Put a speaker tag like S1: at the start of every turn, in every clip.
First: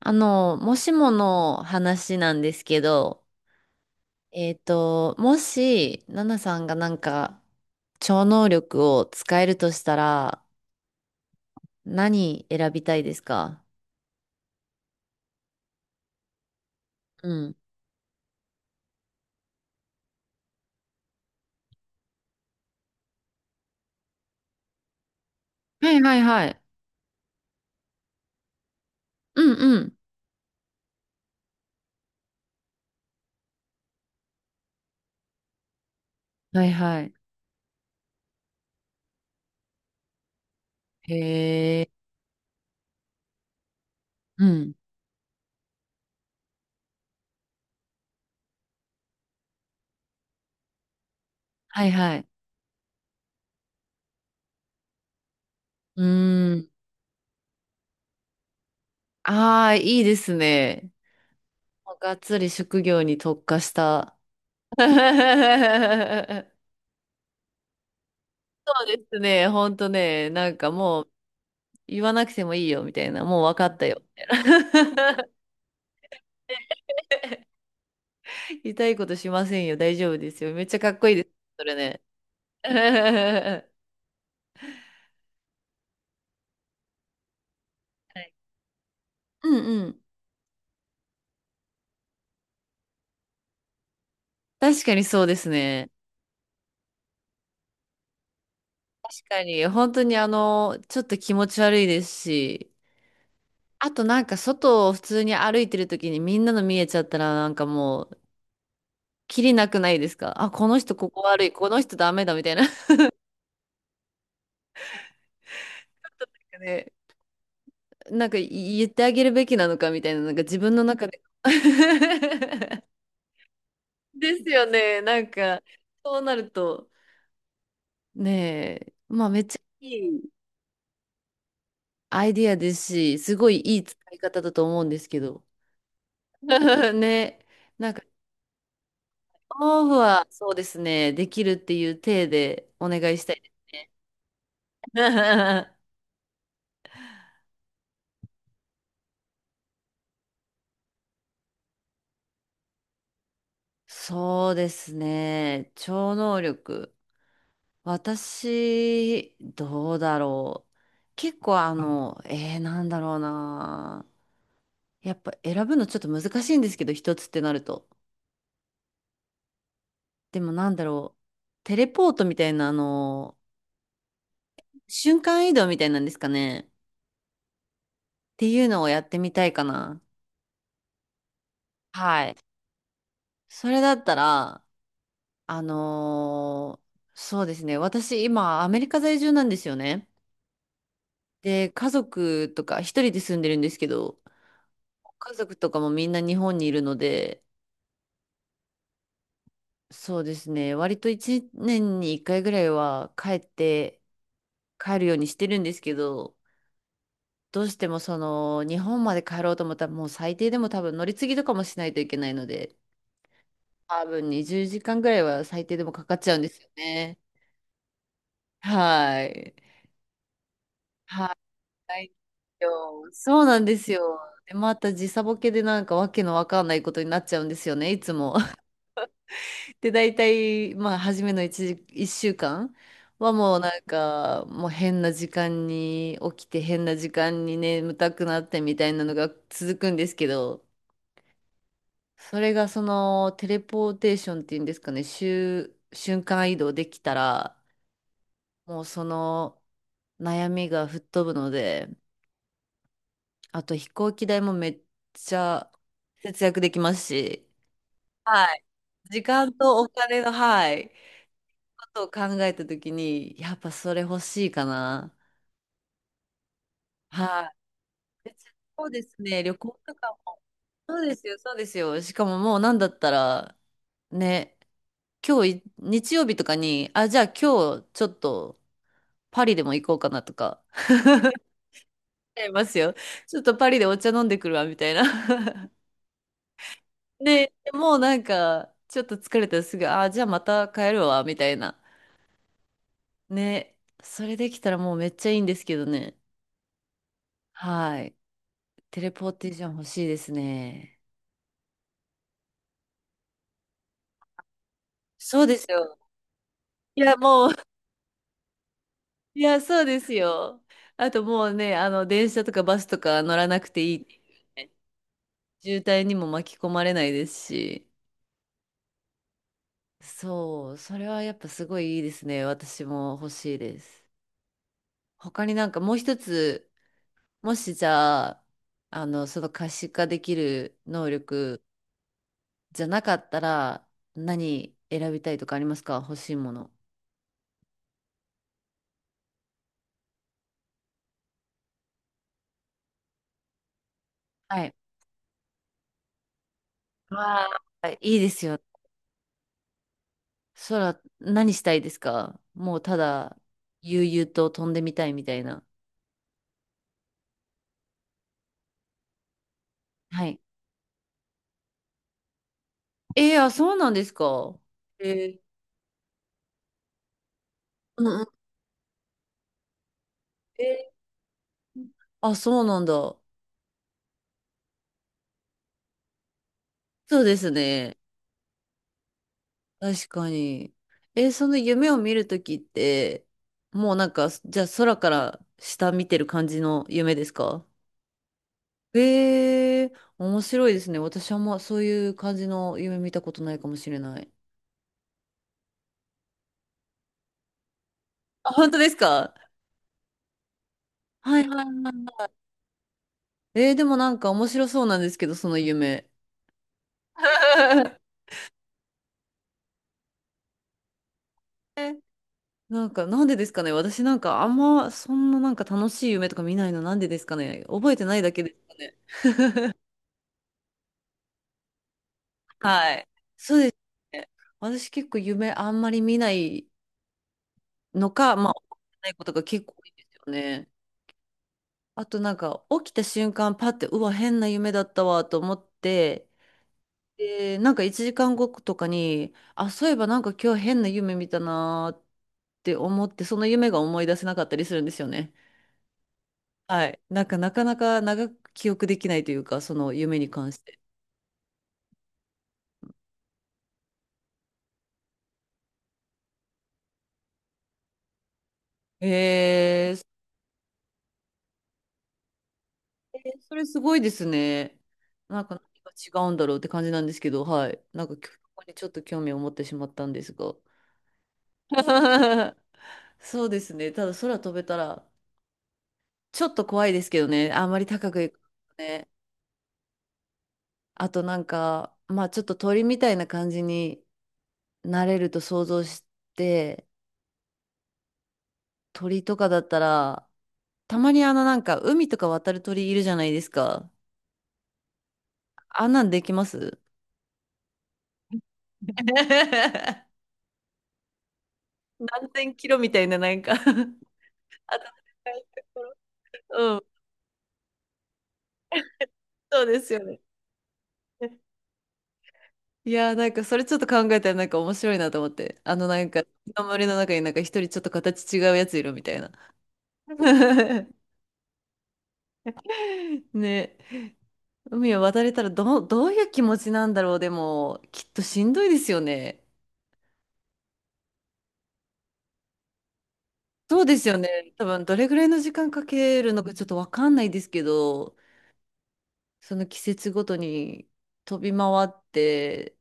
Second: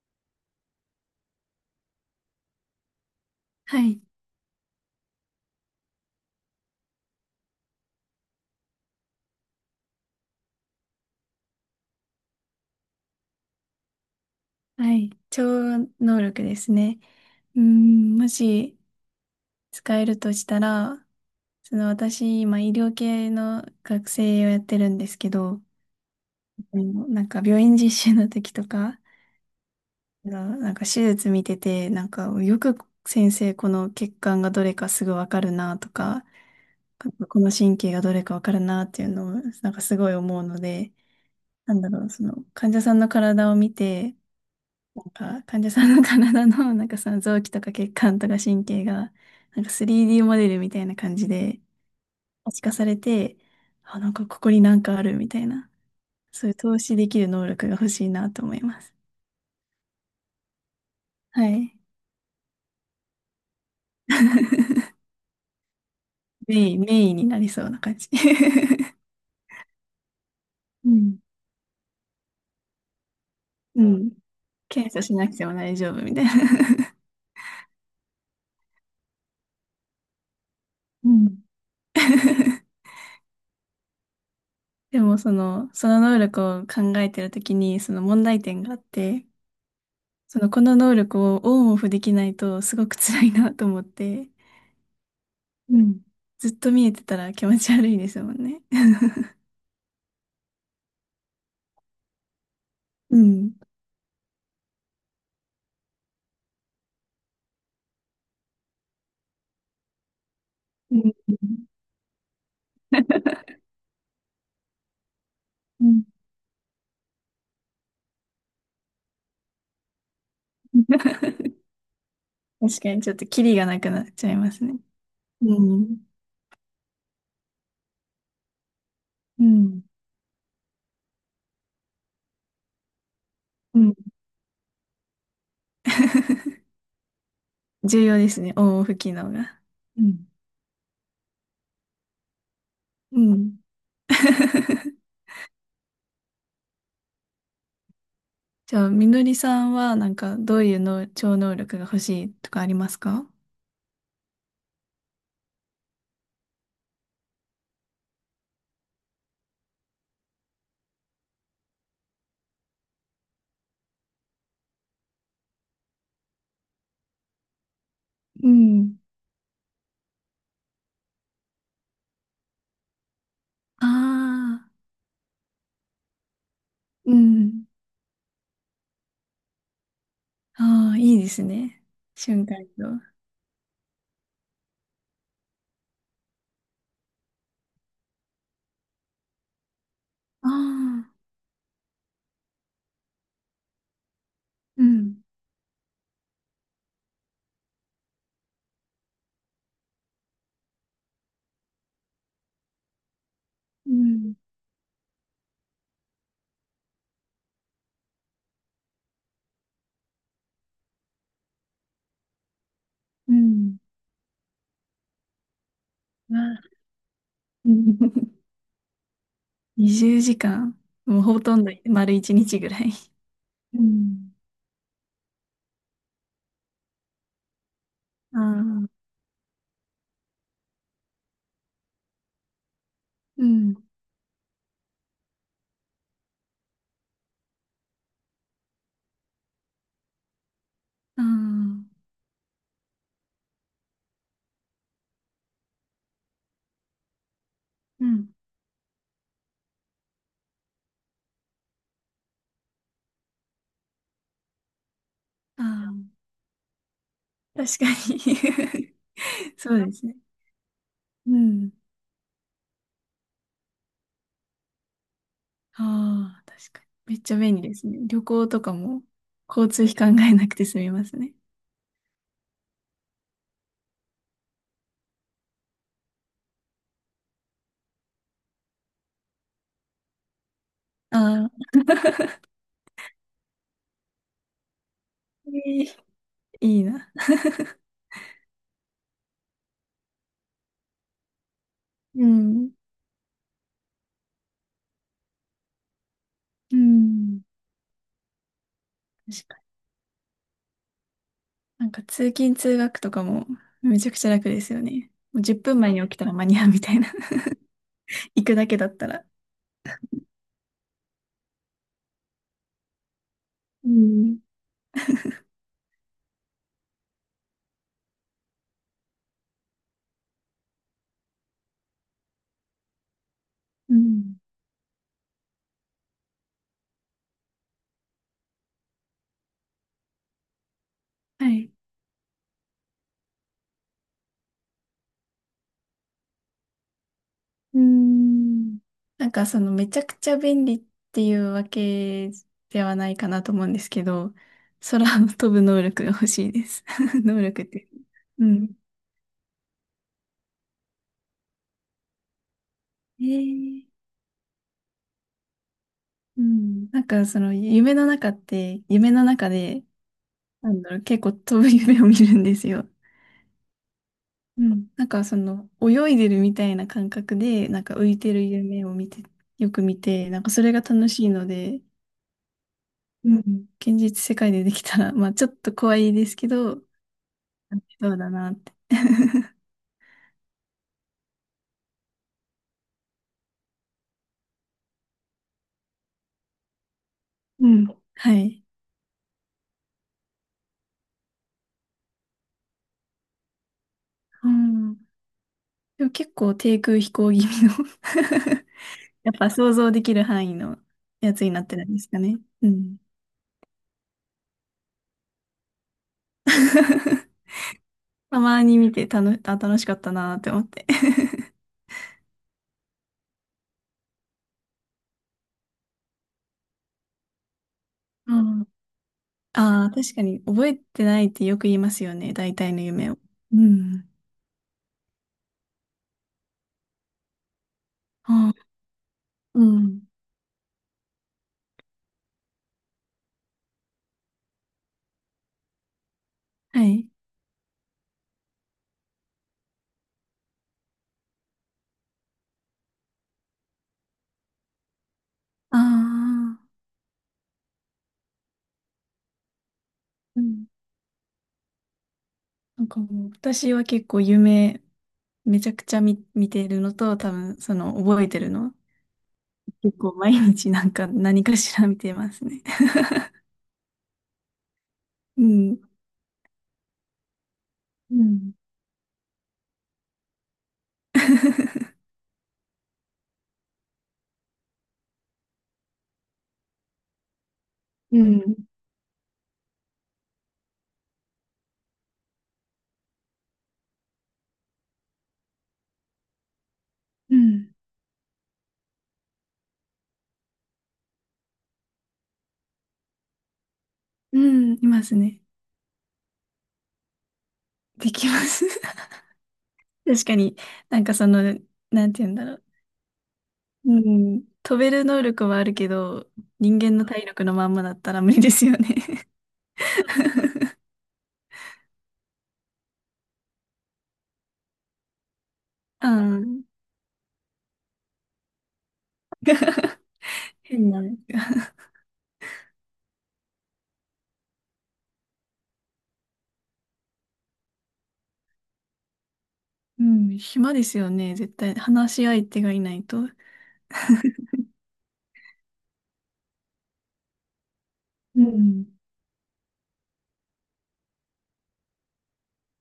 S1: もしもの話なんですけど、
S2: はい。
S1: もし、ナナさんが超能力を使えるとしたら、何選びたいですか？
S2: はい。超能力ですね。
S1: うん。
S2: うん、もし使えるとしたら、その私、今医療系の学生をやってるんですけど、
S1: はいはいはい。
S2: もうなんか病院実習の時とか、
S1: うんうん。
S2: なんか手術見てて、なんかよく先生、この血管がどれかすぐわかるなとか、
S1: はいはい。
S2: この神経がどれかわかるなっていうのを、なんかすごい思うので、
S1: へ
S2: なん
S1: え。
S2: だろう、その患者さんの体を見て、
S1: うん。
S2: なんか患者さんの体の なんかその臓器とか血管とか神経がなんか 3D モデルみたいな感じで
S1: はいはい。
S2: 可視化されて、あ、なんかここになんかあるみたいな、
S1: う
S2: そうい
S1: ー
S2: う
S1: ん。
S2: 投資できる能力が欲しいなと思います。
S1: ああ、いいですね。
S2: はい。
S1: がっつり職業に特化した。そう
S2: メインになりそうな感じ。
S1: ですね。ほんとね。なんか
S2: う
S1: もう、
S2: ん。
S1: 言わなくてもいいよ、みたいな。もう分かっ
S2: う
S1: たよ、
S2: ん。
S1: み
S2: 検査
S1: た
S2: し
S1: いな。
S2: なくても大丈夫みたいな。
S1: 痛いことしませんよ、大丈夫ですよ。めっちゃかっこ
S2: う
S1: いいです、
S2: ん。
S1: それね。は
S2: でもその能力を考えてるときにその問題
S1: い。
S2: 点があって、
S1: うんうん。
S2: そのこの能力をオンオフできないとすごく辛いなと思って、
S1: 確かにそうです
S2: う
S1: ね。
S2: ん。ずっと見えてたら気持ち悪いですもんね。
S1: 確かに、本当に、ちょっと気持ち悪いですし、
S2: うん。
S1: あとなんか外を普通に歩いてる時にみんなの見えちゃったらなんかもう、キリなくないですかあ、この人
S2: う
S1: こ
S2: ん。
S1: こ
S2: うん。
S1: 悪い、この人ダメだみたいな。なんかね、なんか言ってあげるべきなのかみたいな、なんか自分の中で。
S2: 確 かにちょっとキリがなくなっちゃ
S1: で
S2: い
S1: す
S2: ます
S1: よ
S2: ね。
S1: ね。なんか、
S2: うん。
S1: そうなると、ねえ、まあめっ
S2: う
S1: ちゃ
S2: ん。
S1: いいアイディアですし、すごいい
S2: う
S1: い
S2: ん。
S1: 使い方だと思うんですけど。ね、なんか、
S2: 重要ですね、オンオフ機能が。
S1: オフ
S2: う
S1: は
S2: ん
S1: そうですね、できるっていう体でお願い
S2: う
S1: したいで
S2: ん。
S1: すね。
S2: じゃあ、みのりさんはなんかどういうの超能力が欲しいとかありますか？
S1: そうですね、超能力。私、どうだろう。結構なんだろうな。やっぱ選ぶのちょっと難しいんですけど、一つってなると。
S2: うん。
S1: でもなんだろう。テレポートみたいな、
S2: ああ
S1: 瞬間移動みたいなんですかね。っ
S2: ー、うん。
S1: ていうのをやってみたいかな。
S2: ああ、いいですね。
S1: はい。
S2: 瞬間移動。あ
S1: それだったら、あのーそうですね。私、今、アメリカ在住なんですよね。
S2: あ、
S1: で、家族とか、一人で住んでるんですけど、
S2: うん、
S1: 家族とかもみんな日本にいるので、そうですね。割と一年に一回ぐらいは帰っ
S2: う
S1: て、
S2: ん、
S1: 帰るようにしてるんですけど、どうしてもその日本まで帰ろうと思ったらもう最低でも多分乗り継ぎとかもしないといけないので、
S2: うん。
S1: 多分20時間ぐらいは最低でもかかっちゃ
S2: わ
S1: うんです
S2: あ、
S1: よね。はい。
S2: 20時間。 もう
S1: は
S2: ほとんど
S1: い。
S2: 丸1日ぐらい。
S1: よそうなんで
S2: う
S1: すよ。
S2: ん。
S1: で、また時差ボケでなんかわけのわかんないことになっちゃうんですよね、いつも。
S2: ああ、
S1: で、大体、まあ、初めの1 1週間は
S2: う
S1: もうな
S2: ん。
S1: んか、もう変な時間に起きて、変な時間に眠たくなってみたいなのが続くんですけど、
S2: ああ、
S1: それがそのテレポーテーションっていうんですかね、瞬間移動できたら、
S2: うん。
S1: もうその悩みが吹っ飛ぶので、あと飛行機代もめっちゃ
S2: あ
S1: 節約できますし、
S2: あ、確か
S1: はい。
S2: に。
S1: 時間
S2: そ
S1: と
S2: う
S1: お
S2: ですね。
S1: 金の、はい、
S2: うん。
S1: ことを考えたときに、やっぱそれ欲しいかな。
S2: ああ、確かに。めっちゃ
S1: はい。
S2: 便利ですね。旅行とか
S1: そうで
S2: も
S1: すね、旅
S2: 交
S1: 行
S2: 通
S1: と
S2: 費
S1: か。
S2: 考えなくて済み
S1: そ
S2: ま
S1: うで
S2: す
S1: す
S2: ね。
S1: よ、そうですよ。しかももうなんだったら、ね、今日い、日曜日とかに、あ、じゃあ今日ちょっとパリでも行こうかなとか、
S2: ああ、
S1: 思いますよ。ちょっとパリでお茶飲んでくるわ、みたい
S2: え
S1: な。
S2: ー。 いいな。
S1: で、もうなんか、ちょっと疲れたらすぐ、あ、じゃあまた帰るわ、みたいな。
S2: うん。
S1: ね、それできたらもうめっちゃいいんですけどね。
S2: うん。
S1: はい。テレポーテーション欲しいですね。
S2: なんか通勤通学とかもめちゃくちゃ楽ですよね。も
S1: そ
S2: う
S1: うで
S2: 10
S1: す
S2: 分前
S1: よ。
S2: に起きたら間に合うみたい
S1: い
S2: な。
S1: や、もう
S2: 行くだけだったら。
S1: いや、そうですよ。あともうね、電車とかバスとか乗らなくて
S2: う
S1: いい。
S2: ん、
S1: 渋滞にも巻き込まれないですし。そう、それはやっぱすごいいいですね。私も欲しいで
S2: う
S1: す。
S2: ん、
S1: 他になんかもう一つ、もしじゃあ、その可視化できる能
S2: は
S1: 力
S2: い。
S1: じゃなかったら、何選びたいとかありますか？欲しいもの。
S2: うん、なんかそのめちゃくちゃ便利っていうわけではないかなと思うんですけど、
S1: はい。
S2: 空を飛ぶ能力が欲しいです。能
S1: わ
S2: 力っ
S1: あ、
S2: て。
S1: いいです
S2: う
S1: よ。
S2: ん。
S1: そら、何したいですか？もうた
S2: え
S1: だ、
S2: ー、
S1: 悠々と飛んでみたいみたいな。
S2: うん、なんかその夢の中で、
S1: はい。
S2: なんだろう、結構飛ぶ夢を見るんですよ。
S1: えー、あ、そうなんですか。
S2: うん。なん
S1: え
S2: かそ
S1: ー、
S2: の、泳いでるみたいな感覚で、なんか
S1: う
S2: 浮い
S1: んうん。
S2: てる夢を見て、よく見て、なんか
S1: え
S2: それが
S1: ー、
S2: 楽しいので、
S1: あ、そうなんだ。
S2: うん。現実世界でできたら、まあちょっと怖いですけど、
S1: そうですね。
S2: そうだなって。
S1: 確かに。えー、その夢を見るときって、もうなんか、じゃあ空から下見てる感じの夢ですか？
S2: うん。はい。
S1: えー、面白いですね。私はもうそういう感じの夢見たことないかもしれない。
S2: うん。でも結構低空飛行気味の、
S1: あ、本当です
S2: や
S1: か？
S2: っぱ想像できる範囲のや
S1: は
S2: つ
S1: い
S2: にな
S1: はい
S2: ってる
S1: は
S2: んで
S1: い
S2: すか
S1: は
S2: ね。うん。
S1: い。えー、でもなんか面白そうなんですけど、その夢。
S2: たまに見てたの、あ、楽しかったなって思って。
S1: なんか、なんでですかね。私なんか、あんま、そんななんか楽しい夢とか見ないの、なんでですかね。覚えてないだ
S2: う
S1: けです
S2: ん。
S1: かね。
S2: ああ、確かに覚えてないってよく言いますよね。大体の
S1: はい。
S2: 夢を。
S1: そ
S2: う
S1: うです
S2: ん。
S1: ね。私結構夢あんまり見ないのか、ま
S2: あ
S1: あ、
S2: あ、
S1: 覚えてないことが
S2: う
S1: 結構多いん
S2: ん。
S1: ですよね。あとなんか、起きた瞬間、パって、うわ、変な夢だったわ、と思って、
S2: はい。
S1: で、なんか1時間後とかに、あ、そういえばなんか今日変な夢見たなーって思って、その夢が思い出せなかったりするんですよね。
S2: ああ、
S1: はい。なんか、なかなか長く記憶できないというか、その夢に
S2: う
S1: 関し
S2: ん。
S1: て。
S2: なんかもう、私は結構夢、めちゃくちゃ見てるのと、多分、その、覚えてるの。
S1: えー、
S2: 結
S1: そ
S2: 構毎日なんか何かしら見てますね。
S1: れそれすごいですね。な
S2: う
S1: んか
S2: ん。
S1: 何が違うんだろうって感じなんですけど、はい。なん
S2: う
S1: か、こ
S2: ん。
S1: こにちょっと興味を持ってしまったんですが。そうですね。ただ、空飛べたら、ちょっと怖いですけどね。あんまり高
S2: う
S1: く行く
S2: ん。
S1: とね。あと、なんか、まあ、ちょっと鳥みたいな感じになれると想像して、
S2: うん。
S1: 鳥とかだったら、たまになんか海とか渡る鳥いるじゃないですか。
S2: うん、いますね。
S1: あんなんできます？
S2: できます。確かに、なんかその、なんて
S1: 何
S2: 言うんだ
S1: 千
S2: ろう。
S1: キロみたいななんか。
S2: うん。飛べる能力はあるけど、
S1: う
S2: 人
S1: ん、
S2: 間の体力のまんまだったら無理ですよね。
S1: そうですよね。いやーなんかそれちょっと考えたらなんか面白いなと思って。
S2: うん。
S1: 森の中になんか一人ちょっと形違うやついるみたいな。
S2: 変 な。
S1: ね。海を渡れたらどういう気持ちなんだろう。でも、きっとしんどいですよね。
S2: うん。暇ですよね。絶対。話し相手がいないと。
S1: そうですよね。多分どれぐらいの時間かけるのかちょっとわかんないですけど、
S2: うん。
S1: その季節ごとに飛び回って、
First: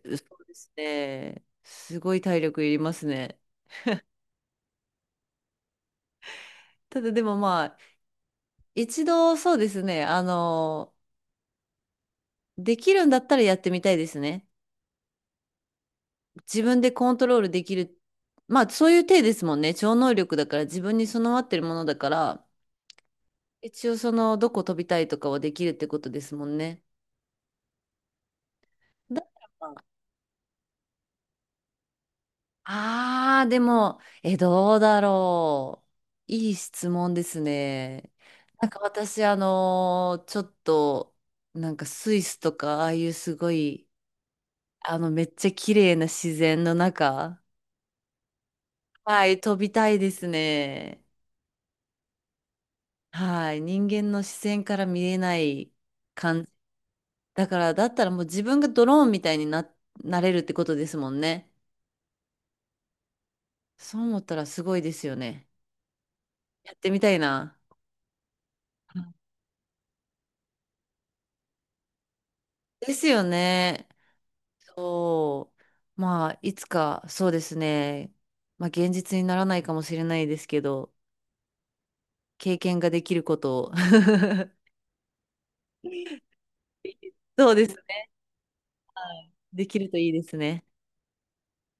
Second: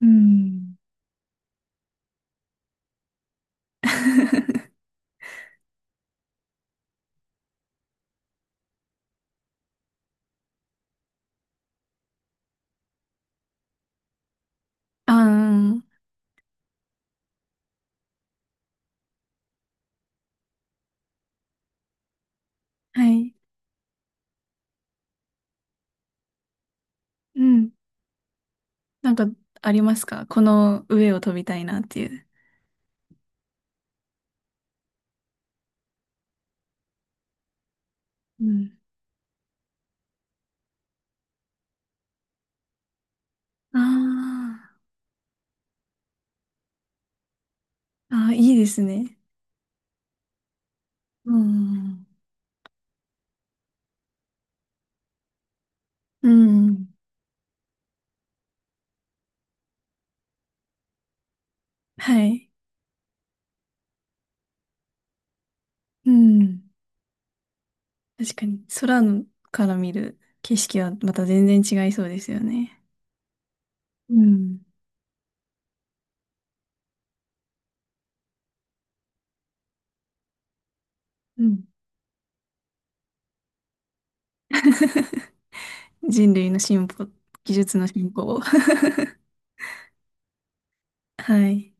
S2: う
S1: そうです
S2: ん。
S1: ね。すごい体力いりますね。ただでもまあ、一度そうですね、できるんだったらやってみたいですね。
S2: あ
S1: 自分でコントロールできる。まあそういう体ですもんね。超能力だから自分に備わってるものだから、
S2: あ、はい。
S1: 一応そのどこ飛びたいとかはできるってことですもんね。
S2: うん。なん
S1: だ
S2: か、
S1: から
S2: あ
S1: ま、
S2: りますか？この上を飛びたいなっていう。
S1: ああ、でも、え、どうだろう。いい質問ですね。
S2: う
S1: なん
S2: ん。
S1: か私、ちょっと、なんかスイスとか、ああいうすごい、
S2: あ
S1: めっちゃ綺麗な自然の中、
S2: あ、ああ、いいですね。
S1: はい、飛びたいですね。
S2: うん。
S1: はい、人間の視線から見れない
S2: う
S1: 感じ。
S2: ん。
S1: だから、だったらもう自分がドローンみたいにな、なれるってことですもんね。
S2: はい。
S1: そう思ったらすごいですよね。
S2: うん。
S1: やってみたいな。
S2: 確かに、
S1: う
S2: 空
S1: ん、
S2: のから見る景色はまた全然違いそうですよね。
S1: ですよね。
S2: うん。
S1: そう。まあ、いつか、そうですね。まあ、現実にならないかもしれないですけど、
S2: うん。
S1: 経験ができることを。
S2: 人類の進歩、
S1: そう
S2: 技
S1: です
S2: 術の
S1: ね。
S2: 進歩を。
S1: はい、できるといいですね。
S2: はい。